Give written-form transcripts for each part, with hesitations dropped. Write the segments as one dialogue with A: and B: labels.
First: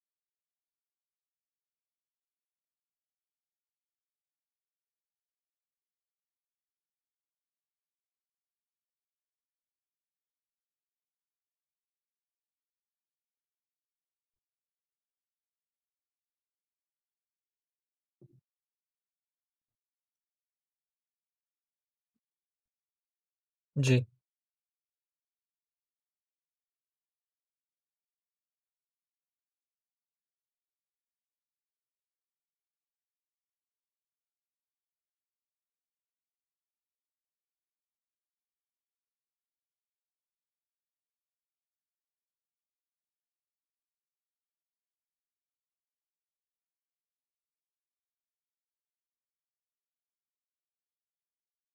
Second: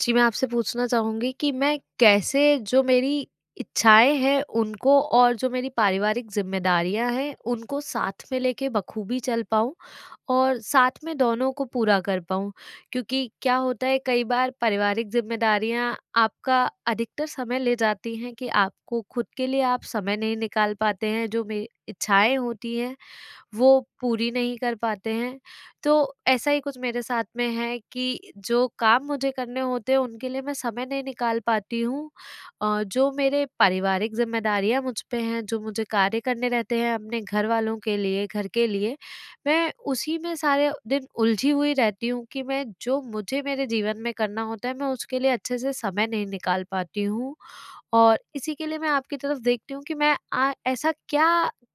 A: जी, मैं आपसे पूछना चाहूँगी कि मैं कैसे जो मेरी इच्छाएँ हैं उनको और जो मेरी पारिवारिक ज़िम्मेदारियाँ हैं उनको साथ में लेके बखूबी चल पाऊँ और साथ में दोनों को पूरा कर पाऊँ। क्योंकि क्या होता है, कई बार पारिवारिक ज़िम्मेदारियाँ आपका अधिकतर समय ले जाती हैं कि आपको खुद के लिए आप समय नहीं निकाल पाते हैं, जो मे इच्छाएँ होती हैं वो
B: जी।
A: पूरी नहीं कर पाते हैं। तो ऐसा ही कुछ मेरे साथ में है कि जो काम मुझे करने होते हैं उनके लिए मैं समय नहीं निकाल पाती हूँ। जो मेरे पारिवारिक ज़िम्मेदारियाँ मुझ पे हैं, जो मुझे कार्य करने रहते हैं अपने घरवालों के लिए, घर के लिए, मैं उसी में सारे दिन उलझी हुई रहती हूँ कि मैं जो मुझे मेरे जीवन में करना होता है मैं उसके लिए अच्छे से समय नहीं निकाल पाती हूँ। और इसी के लिए मैं आपकी तरफ देखती हूँ कि मैं ऐसा क्या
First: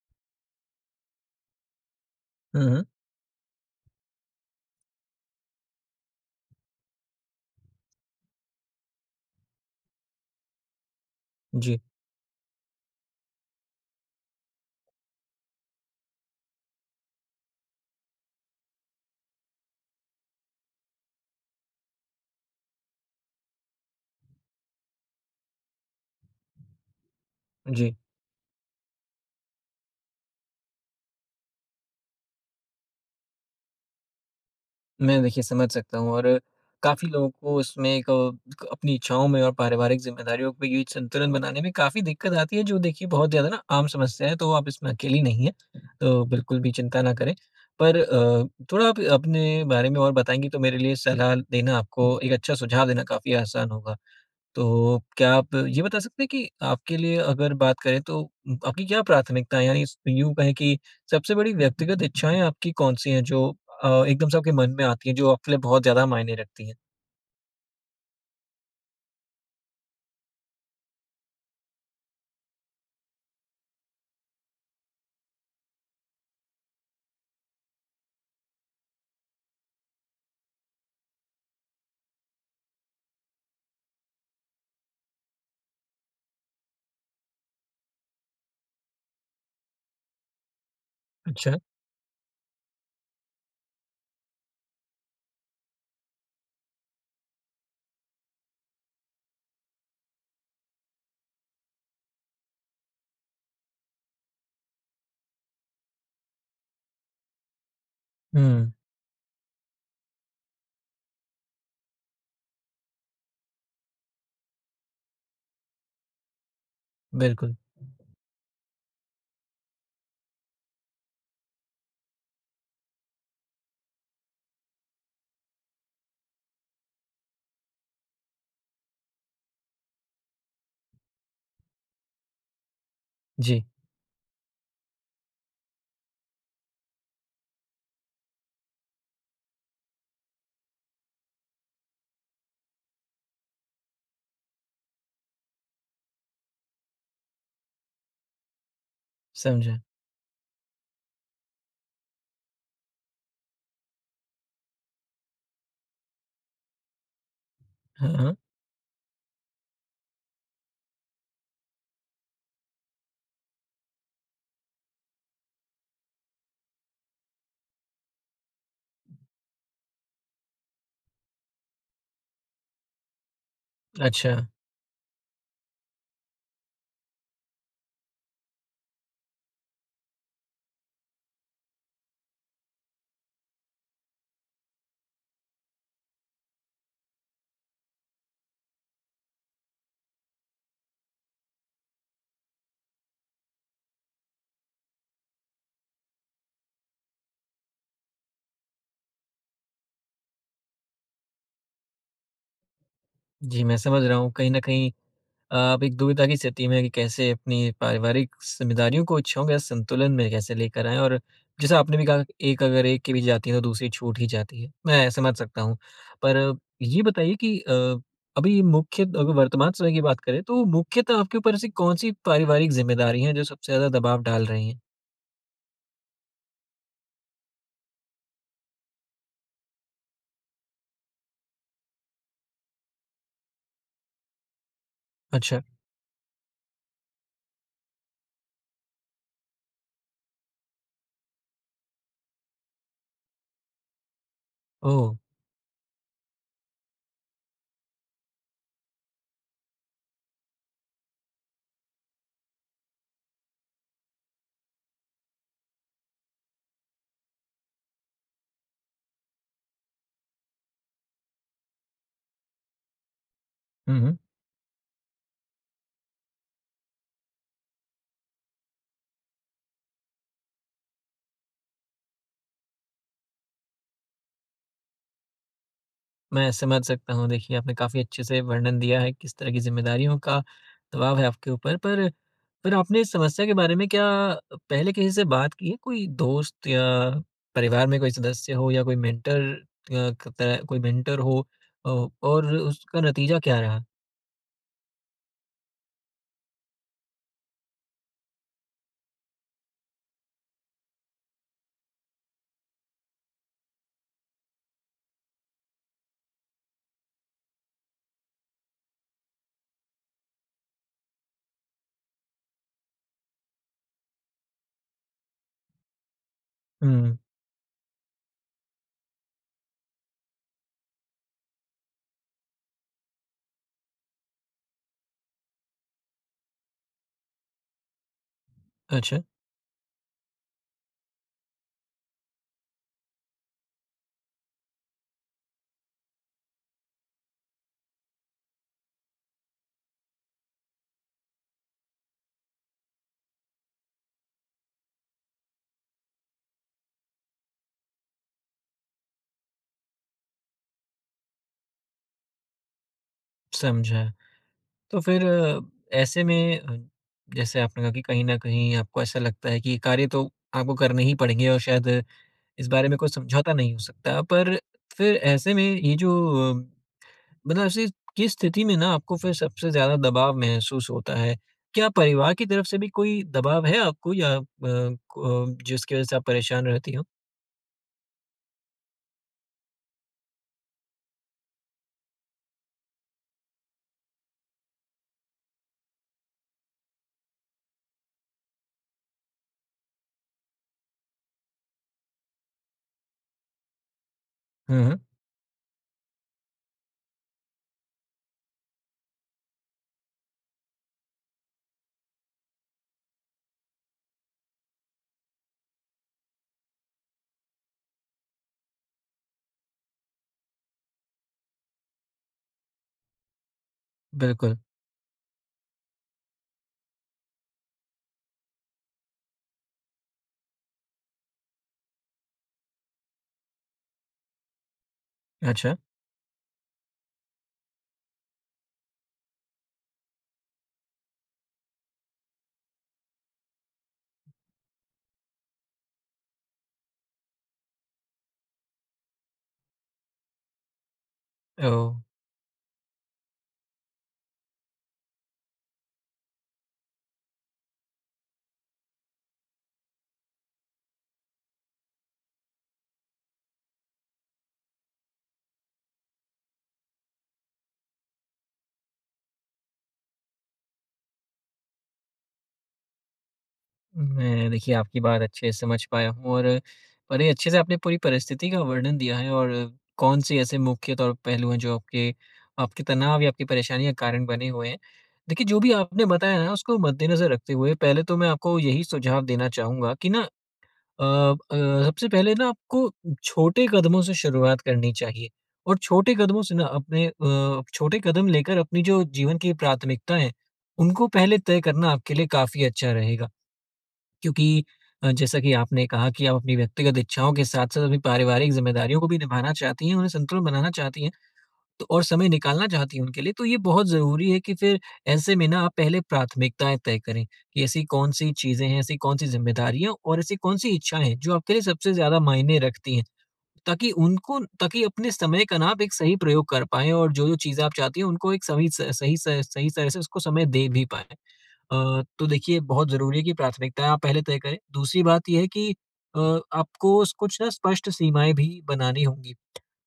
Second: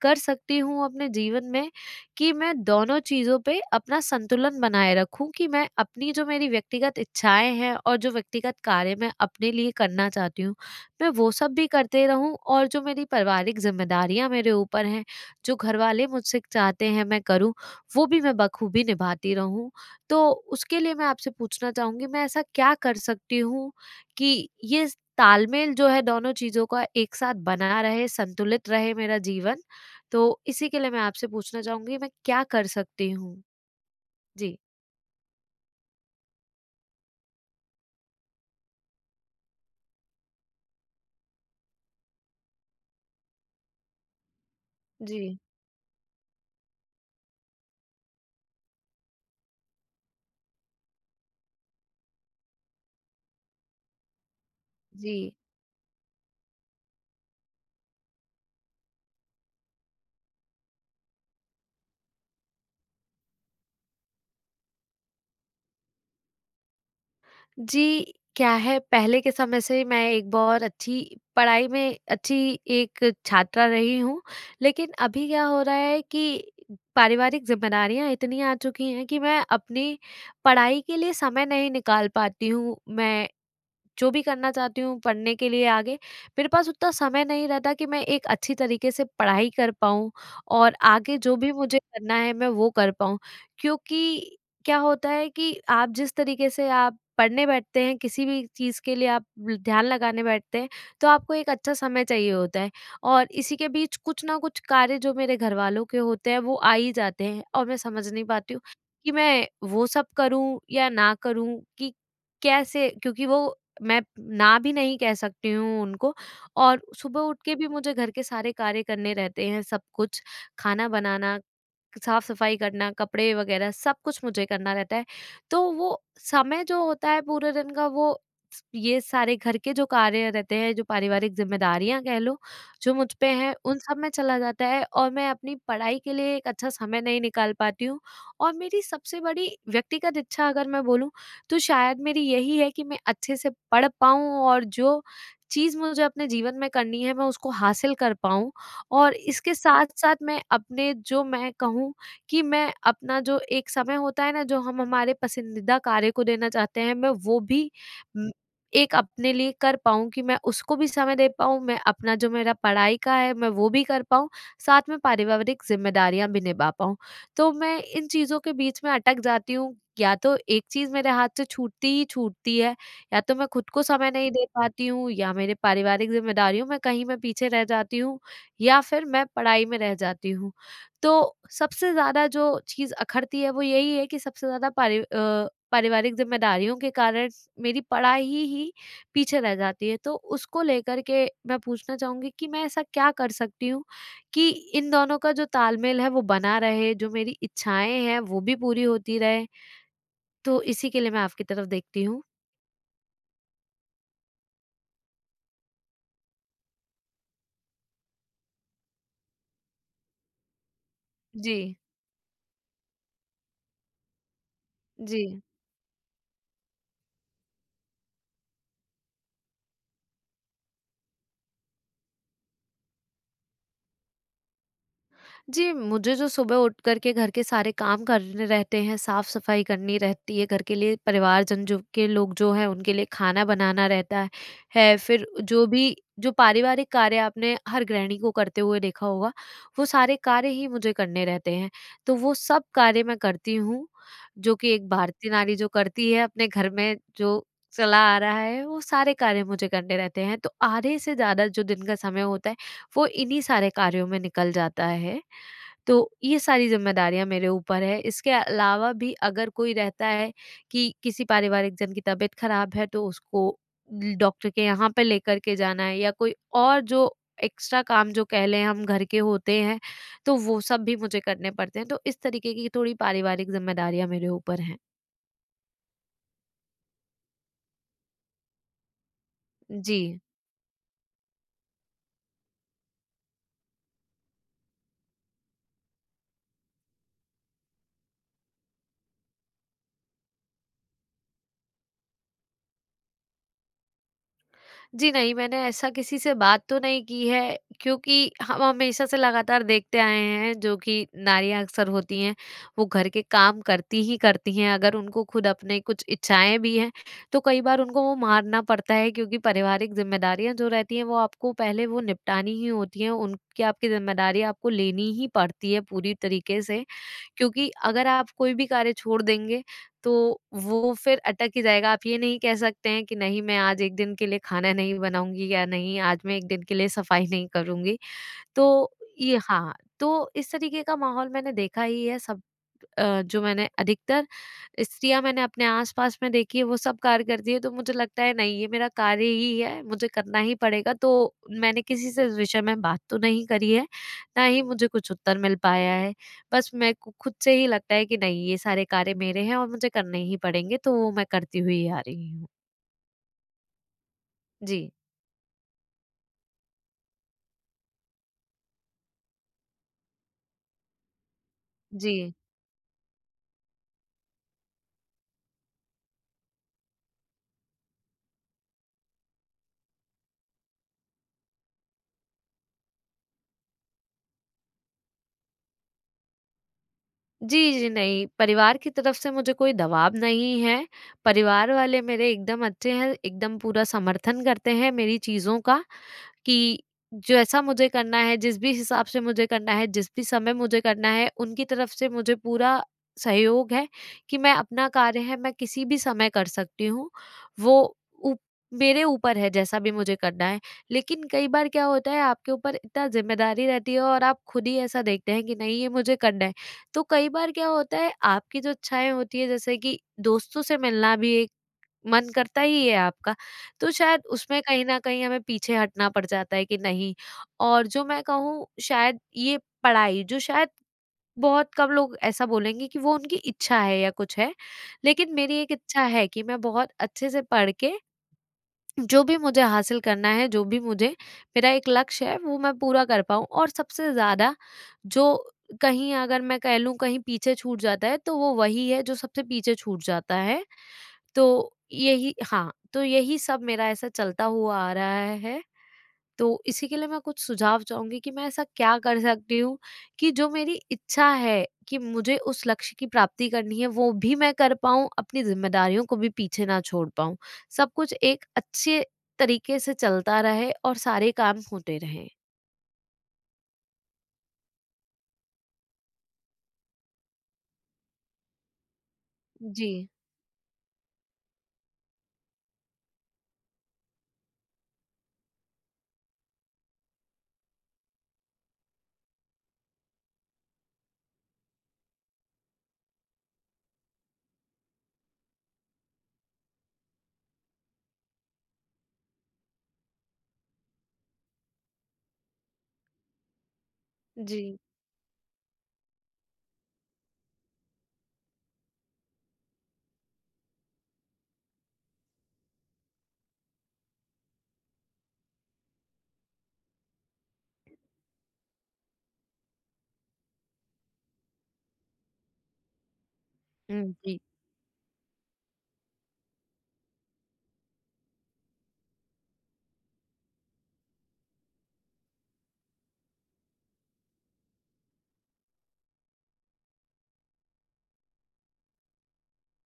A: कर सकती हूँ अपने जीवन में कि मैं
B: हुँ, हुँ।
A: दोनों चीज़ों पे अपना संतुलन बनाए रखूं, कि मैं अपनी जो मेरी व्यक्तिगत इच्छाएं हैं और जो व्यक्तिगत कार्य मैं अपने लिए करना चाहती हूँ मैं वो सब भी
B: जी,
A: करते रहूं, और जो मेरी पारिवारिक जिम्मेदारियां मेरे ऊपर हैं, जो घर वाले मुझसे चाहते हैं मैं करूं, वो भी मैं बखूबी निभाती रहूं। तो उसके लिए मैं आपसे पूछना चाहूंगी, मैं ऐसा क्या कर सकती हूँ कि ये तालमेल जो है दोनों चीज़ों का एक साथ बना
B: जी।
A: रहे, संतुलित रहे मेरा जीवन। तो इसी के लिए मैं आपसे पूछना चाहूँगी, मैं क्या कर सकती हूँ? जी।
B: मैं देखिए समझ सकता हूँ और काफ़ी लोगों को इसमें एक अपनी इच्छाओं में और पारिवारिक ज़िम्मेदारियों के बीच संतुलन बनाने में काफ़ी दिक्कत आती है, जो देखिए बहुत ज़्यादा ना आम समस्या है, तो आप इसमें अकेली
A: जी।
B: नहीं हैं। तो बिल्कुल भी चिंता ना करें। पर थोड़ा आप अपने बारे में और बताएँगी तो मेरे लिए सलाह देना आपको एक अच्छा सुझाव देना काफ़ी आसान होगा। तो
A: जी।
B: क्या आप ये बता सकते हैं कि आपके लिए अगर बात करें तो आपकी क्या प्राथमिकता है? यानी यूँ कहें कि सबसे बड़ी व्यक्तिगत इच्छाएँ आपकी कौन-सी हैं जो एकदम से आपके मन में आती हैं, जो आपके लिए बहुत ज़्यादा मायने रखती हैं?
A: जी, क्या है, पहले के समय से मैं एक बहुत अच्छी, पढ़ाई में अच्छी, एक छात्रा रही हूँ। लेकिन अभी क्या हो रहा है कि पारिवारिक ज़िम्मेदारियाँ इतनी आ चुकी हैं कि मैं अपनी पढ़ाई के लिए समय नहीं निकाल पाती हूँ। मैं जो भी करना चाहती हूँ पढ़ने के लिए आगे, मेरे पास उतना समय नहीं रहता कि मैं एक अच्छी तरीके से पढ़ाई कर पाऊँ और आगे जो भी
B: अच्छा।
A: मुझे करना है मैं वो कर पाऊँ। क्योंकि क्या होता है कि आप जिस तरीके से आप पढ़ने बैठते हैं, किसी भी चीज़ के लिए आप ध्यान लगाने बैठते हैं, तो आपको एक अच्छा समय चाहिए होता है, और इसी के बीच कुछ ना कुछ कार्य जो मेरे घरवालों के होते हैं, वो आ ही जाते हैं और मैं समझ नहीं पाती हूँ
B: हुँ।
A: कि मैं वो सब करूँ या ना करूँ, कि कैसे, क्योंकि वो मैं ना भी नहीं कह सकती हूँ उनको। और सुबह उठ के
B: बिल्कुल।
A: भी मुझे घर के सारे कार्य करने रहते हैं, सब कुछ, खाना बनाना, साफ सफाई करना, कपड़े वगैरह सब कुछ मुझे करना रहता है। तो वो समय जो होता है पूरे दिन का, वो स ये सारे घर के जो कार्य रहते हैं, जो पारिवारिक ज़िम्मेदारियाँ कह लो, जो मुझ पे हैं,
B: जी।
A: उन सब में चला जाता है, और मैं अपनी पढ़ाई के लिए एक अच्छा समय नहीं निकाल पाती हूँ। और मेरी सबसे बड़ी व्यक्तिगत इच्छा अगर मैं बोलूँ, तो शायद मेरी यही है कि मैं अच्छे से पढ़ पाऊँ और जो चीज़ मुझे अपने जीवन में करनी है, मैं उसको हासिल कर पाऊँ। और इसके
B: समझा।
A: साथ-साथ मैं अपने, जो मैं कहूँ कि मैं अपना जो एक समय होता है ना, जो हम हमारे पसंदीदा कार्य को देना चाहते हैं, मैं वो भी
B: हाँ,
A: उम,
B: हाँ।
A: एक अपने लिए कर पाऊँ, कि मैं उसको भी समय दे पाऊँ, मैं अपना जो मेरा पढ़ाई का है, मैं वो भी कर पाऊँ, साथ में पारिवारिक ज़िम्मेदारियाँ भी निभा पाऊँ। तो मैं इन चीज़ों के बीच में अटक जाती हूँ, या तो एक चीज़ मेरे हाथ से छूटती ही छूटती है, या तो मैं खुद को समय नहीं
B: अच्छा।
A: दे पाती हूँ, या मेरे पारिवारिक ज़िम्मेदारियों में कहीं मैं पीछे रह जाती हूँ, या फिर मैं पढ़ाई में रह जाती हूँ। तो सबसे ज़्यादा जो चीज़ अखरती है वो यही है कि सबसे ज़्यादा पारिवारिक ज़िम्मेदारियों के कारण मेरी पढ़ाई ही पीछे रह जाती है। तो उसको लेकर के मैं पूछना चाहूँगी कि मैं ऐसा क्या कर सकती हूँ कि इन दोनों का जो तालमेल है वो बना रहे, जो मेरी इच्छाएँ हैं वो भी पूरी होती रहे? तो इसी के लिए मैं आपकी तरफ देखती हूँ।
B: जी, मैं समझ रहा हूँ। कहीं न कहीं आप एक दुविधा की स्थिति में हैं कि कैसे अपनी पारिवारिक ज़िम्मेदारियों को इच्छाओं के संतुलन में कैसे लेकर आएँ और
A: जी,
B: जैसा आपने भी कहा कि एक अगर एक की भी जाती है तो दूसरी छूट ही जाती है। मैं
A: जी।
B: समझ सकता हूँ। पर ये बताइए कि अभी मुख्य अगर वर्तमान समय की बात करें तो मुख्यतः आपके ऊपर ऐसी कौन-सी पारिवारिक ज़िम्मेदारी हैं जो सबसे ज़्यादा दबाव डाल रही हैं?
A: जी, मुझे जो सुबह उठ कर के घर के सारे काम करने रहते हैं, साफ़-सफ़ाई करनी रहती है, घर के लिए परिवारजन जो के लोग जो हैं, उनके लिए खाना बनाना रहता है, फिर
B: अच्छा।
A: जो भी जो पारिवारिक कार्य आपने हर गृहिणी को करते हुए देखा होगा, वो सारे कार्य ही मुझे करने रहते हैं। तो वो सब कार्य मैं करती हूँ, जो कि एक
B: ओह!
A: भारतीय नारी जो करती है अपने घर में, जो चला आ रहा है, वो सारे कार्य मुझे करने रहते हैं। तो आधे से ज़्यादा जो दिन का समय होता है, वो इन्हीं सारे कार्यों में निकल जाता है। तो ये सारी ज़िम्मेदारियाँ मेरे ऊपर है। इसके अलावा भी अगर कोई रहता है, कि किसी पारिवारिक जन की तबीयत ख़राब है तो उसको
B: हुँ, हुँ।
A: डॉक्टर के यहाँ पे लेकर के जाना है, या कोई और जो एक्स्ट्रा काम जो कह लें हम घर के होते हैं, तो वो सब भी मुझे करने पड़ते हैं। तो इस तरीके की थोड़ी पारिवारिक ज़िम्मेदारियाँ मेरे ऊपर हैं।
B: मैं समझ सकता हूँ। देखिए, आपने काफ़ी अच्छे से वर्णन दिया है, किस तरह की
A: जी।
B: ज़िम्मेदारियों का दबाव है आपके ऊपर। पर आपने इस समस्या के बारे में क्या पहले किसी से बात की है? कोई दोस्त या परिवार में कोई सदस्य हो या कोई मेंटर हो, अ, और उसका नतीजा क्या रहा?
A: जी नहीं, मैंने ऐसा किसी से बात तो नहीं की है, क्योंकि हम हमेशा से लगातार देखते आए हैं जो कि नारियाँ अक्सर होती हैं, वो घर के काम करती ही करती हैं। अगर उनको खुद अपने कुछ इच्छाएँ भी हैं, तो कई बार उनको वो मारना पड़ता है, क्योंकि पारिवारिक ज़िम्मेदारियाँ जो रहती हैं, वो आपको पहले वो निपटानी ही होती हैं, उनकी आपकी ज़िम्मेदारी आपको लेनी ही पड़ती है पूरी तरीके से।
B: हुँ,
A: क्योंकि अगर आप कोई भी कार्य छोड़ देंगे तो वो फिर अटक ही जाएगा। आप ये नहीं कह सकते हैं कि नहीं, मैं आज एक दिन के लिए खाना नहीं बनाऊँगी, या नहीं आज मैं एक दिन के लिए सफाई नहीं करूँगी। तो
B: अच्छा,
A: ये, हाँ, तो इस तरीके का माहौल मैंने देखा ही है, सब जो मैंने अधिकतर स्त्रियाँ मैंने अपने आस-पास में देखी है वो सब कार्य करती है, तो मुझे लगता है नहीं ये मेरा कार्य ही है, मुझे करना ही पड़ेगा, तो मैंने किसी से इस विषय में बात तो नहीं करी है, ना ही मुझे कुछ उत्तर मिल पाया है। बस मैं को खुद से ही लगता है कि नहीं, ये सारे कार्य मेरे हैं और मुझे करने ही पड़ेंगे, तो वो मैं करती हुई आ रही हूँ।
B: समझा।
A: जी,
B: तो फिर ऐसे में जैसे आपने कहा कि कहीं न कहीं आपको ऐसा लगता है कि ये कार्य तो आपको करने ही पड़ेंगे और शायद
A: जी।
B: इस बारे में कोई समझौता नहीं हो सकता। पर फिर ऐसे में ये जो अ, मतलब ऐसी किस स्थिति में ना आपको फिर सबसे ज़्यादा दबाव महसूस होता है? क्या परिवार की तरफ से भी कोई दबाव है आपको या अ, को जिसकी वज़ह से आप परेशान रहती हो?
A: जी, जी, नहीं, परिवार की तरफ से मुझे कोई दबाव नहीं है, परिवार वाले मेरे एकदम अच्छे हैं, एकदम पूरा समर्थन करते हैं मेरी चीज़ों का, कि जैसा मुझे करना है, जिस भी हिसाब से मुझे करना है, जिस भी समय मुझे करना है, उनकी तरफ से मुझे पूरा सहयोग है, कि मैं
B: हुँ,
A: अपना
B: हुँ।
A: कार्य है, मैं किसी भी समय कर सकती हूँ। वो उ मेरे ऊपर है जैसा भी मुझे करना है। लेकिन कई बार क्या होता है, आपके ऊपर इतना ज़िम्मेदारी रहती है और आप खुद ही ऐसा देखते हैं कि नहीं, ये मुझे करना है। तो कई बार क्या होता है, आपकी जो इच्छाएँ होती है, जैसे कि दोस्तों से मिलना भी एक मन करता ही है आपका, तो शायद
B: बिल्कुल।
A: उसमें कहीं न कहीं हमें पीछे हटना पड़ जाता है कि नहीं। और जो मैं कहूँ, शायद ये पढ़ाई जो, शायद बहुत कम लोग ऐसा बोलेंगे कि वो उनकी इच्छा है या कुछ है, लेकिन मेरी एक
B: अच्छा।
A: इच्छा है कि मैं बहुत अच्छे से पढ़ के, जो भी मुझे हासिल करना है, जो भी मुझे, मेरा एक लक्ष्य है वो मैं पूरा कर पाऊँ। और सबसे ज़्यादा जो, कहीं अगर मैं कह लूँ कहीं पीछे छूट जाता है, तो वो वही है जो सबसे पीछे छूट जाता है। तो
B: ओह!
A: यही, हाँ, तो यही सब मेरा ऐसा चलता हुआ आ रहा है। तो इसी के लिए मैं कुछ सुझाव चाहूँगी कि मैं ऐसा क्या कर सकती हूँ कि जो मेरी इच्छा है कि मुझे उस लक्ष्य की प्राप्ति करनी है वो भी मैं कर पाऊँ, अपनी ज़िम्मेदारियों को भी पीछे ना छोड़ पाऊँ। सब कुछ एक अच्छे तरीके से चलता रहे और सारे काम होते रहें।
B: मैं देखिए आपकी बात अच्छे से समझ पाया हूँ और बड़े अच्छे से आपने पूरी परिस्थिति का वर्णन दिया है और
A: जी,
B: कौन से ऐसे मुख्य तौर पहलू हैं जो आपके आपके तनाव या आपकी परेशानी का कारण बने हुए हैं। देखिए जो भी आपने बताया ना उसको मद्देनज़र रखते हुए पहले तो मैं आपको यही सुझाव देना चाहूँगा कि ना सबसे पहले ना आपको छोटे कदमों से शुरुआत करनी चाहिए और छोटे कदमों से ना अपने छोटे कदम लेकर अपनी जो जीवन की प्राथमिकताएँ हैं, उनको पहले तय करना आपके लिए काफ़ी अच्छा रहेगा।
A: जी।
B: क्योंकि जैसा कि आपने कहा कि आप अपनी व्यक्तिगत इच्छाओं के साथ-साथ अपनी पारिवारिक ज़िम्मेदारियों को भी निभाना चाहती हैं, उन्हें संतुलन बनाना चाहती हैं तो और समय निकालना चाहती हैं उनके लिए, तो ये बहुत ज़रूरी है कि फिर ऐसे में ना आप पहले प्राथमिकताएँ तय करें कि ऐसी कौन-सी चीज़ें हैं, ऐसी कौन-सी ज़िम्मेदारियाँ और ऐसी कौन-सी इच्छाएँ हैं, जो आपके लिए सबसे ज़्यादा मायने रखती हैं। ताकि
A: हुँ, जी।
B: उनको ताकि अपने समय का ना आप एक सही प्रयोग कर पाएँ और जो-जो चीज़ें आप चाहती हैं उनको एक सही तरह से उसको समय दे भी पाएँ। तो देखिए बहुत ज़रूरी है कि प्राथमिकताएँ आप पहले तय करें। दूसरी बात ये है कि अ, आपको स कुछ ना स्पष्ट सीमाएँ भी बनानी होंगी।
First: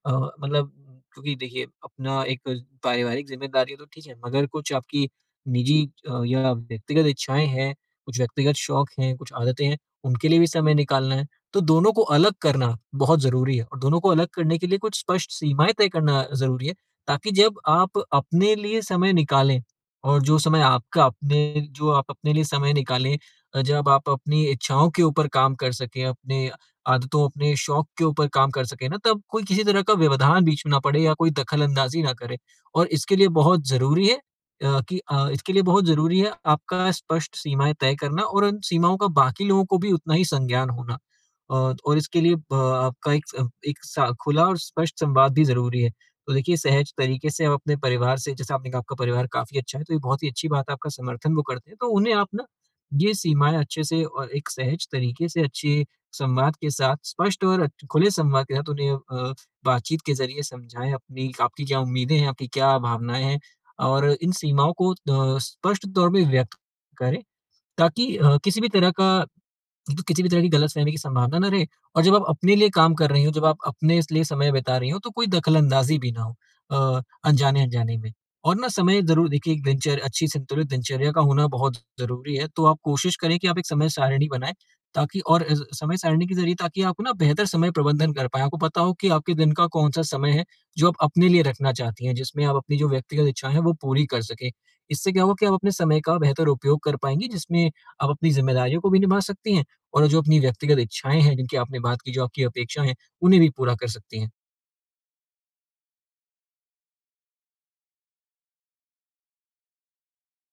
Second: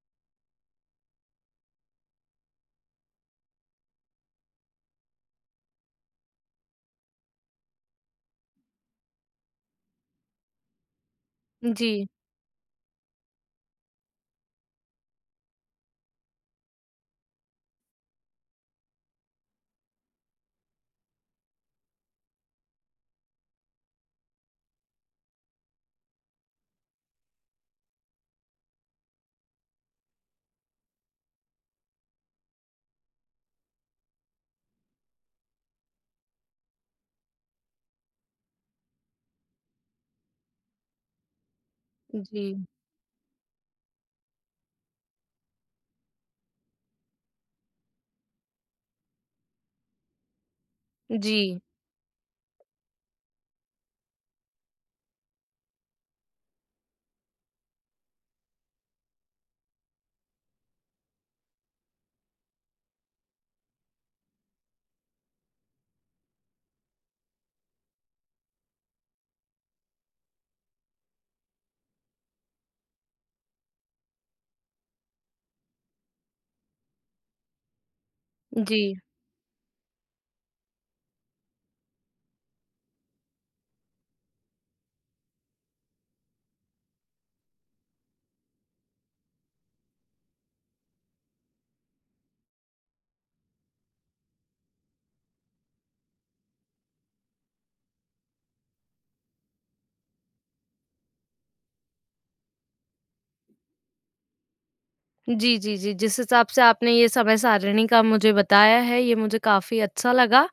B: अ, मतलब क्योंकि देखिए अपना एक पारिवारिक ज़िम्मेदारी है तो ठीक है, मगर कुछ आपकी निजी या व्यक्तिगत इच्छाएँ हैं, कुछ व्यक्तिगत शौक हैं, कुछ आदतें हैं, उनके लिए भी समय निकालना है। तो
A: जी,
B: दोनों को अलग करना बहुत ज़रूरी है और दोनों को अलग करने के लिए कुछ स्पष्ट सीमाएँ तय करना ज़रूरी है, ताकि जब आप अपने लिए समय निकालें और जो समय आपका अपने जो आप अपने लिए समय निकालें, जब आप अपनी इच्छाओं के ऊपर काम कर सकें, अपने आदतों, अपने शौक के ऊपर काम कर सकें ना, तब कोई किसी तरह का व्यवधान बीच में ना पड़े या कोई दखल-अंदाज़ी ना करे। और इसके लिए बहुत ज़रूरी है कि इसके लिए बहुत ज़रूरी है आपका स्पष्ट सीमाएँ तय करना और उन सीमाओं का बाकी लोगों को भी उतना ही संज्ञान होना। अ, और इसके लिए ब
A: जी,
B: आपका एक सा खुला और स्पष्ट संवाद भी ज़रूरी है। तो देखिए सहज तरीके से आप अपने परिवार से जैसे आपने कहा आपका परिवार काफ़ी अच्छा है, तो ये बहुत ही अच्छी बात है, आपका समर्थन वो
A: जी,
B: करते हैं। तो उन्हें आप ना ये सीमाएँ अच्छे से और एक सहज तरीके से अच्छे संवाद के साथ स्पष्ट और अच्छ खुले संवाद के साथ उन्हें बातचीत के ज़रिए समझाएँ अपनी आपकी क्या उम्मीदें हैं, आपकी क्या भावनाएँ हैं और इन सीमाओं को स्पष्ट तौर पे व्यक्त करें ताकि किसी भी तरह का तो किसी भी तरह की गलतफ़हमी की संभावना ना रहे और जब आप अपने लिए काम कर रही हो, जब आप अपने इस लिए समय बिता रही हो, तो कोई दखल-अंदाज़ी भी ना हो अ, अनजाने-अनजाने में। और ना
A: जी।
B: समय ज़रूर देखिए एक दिनचर अच्छी संतुलित दिनचर्या का होना बहुत ज़रूरी है, तो आप कोशिश करें कि आप एक समय सारिणी बनाएँ ताकि और समय सारिणी के ज़रिए ताकि आप ना बेहतर समय प्रबंधन कर पाएँ। आपको पता हो कि आपके दिन का कौन-सा समय है, जो आप अपने लिए रखना चाहती हैं, जिसमें आप अपनी जो व्यक्तिगत इच्छाएँ हैं, वो पूरी कर सकें। इससे क्या होगा कि आप अपने समय का बेहतर उपयोग कर पाएँगी, जिसमें आप अपनी ज़िम्मेदारियों को भी निभा सकती हैं और जो अपनी व्यक्तिगत इच्छाएँ हैं, जिनकी आपने बात की, जो आपकी अपेक्षा हैं, उन्हें भी पूरा कर सकती हैं।
A: जी, जी, जी। जिस हिसाब से आपने ये समय सारिणी का मुझे बताया है, ये मुझे काफ़ी अच्छा लगा,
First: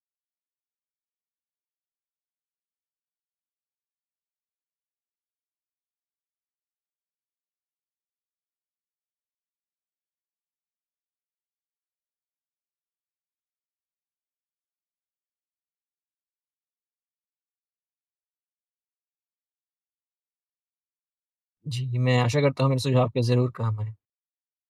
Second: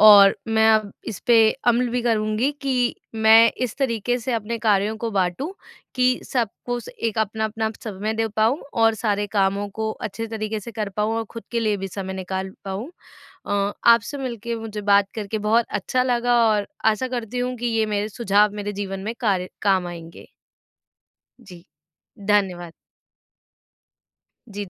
A: और मैं अब इस पे अमल भी करूँगी कि मैं इस तरीके से अपने कार्यों को बाँटूँ कि सबको स एक अपना-अपना समय दे पाऊँ और सारे कामों को अच्छे तरीके से कर पाऊँ और खुद के लिए भी समय निकाल पाऊँ। आपसे मिलके मुझे बात करके बहुत अच्छा लगा, और आशा करती हूँ कि ये मेरे सुझाव मेरे जीवन में कार्य काम आएँगे। जी,
B: जी, मैं आशा करता हूँ
A: धन्यवाद।
B: मेरे सुझाव आपके ज़रूर काम आएँ।
A: जी।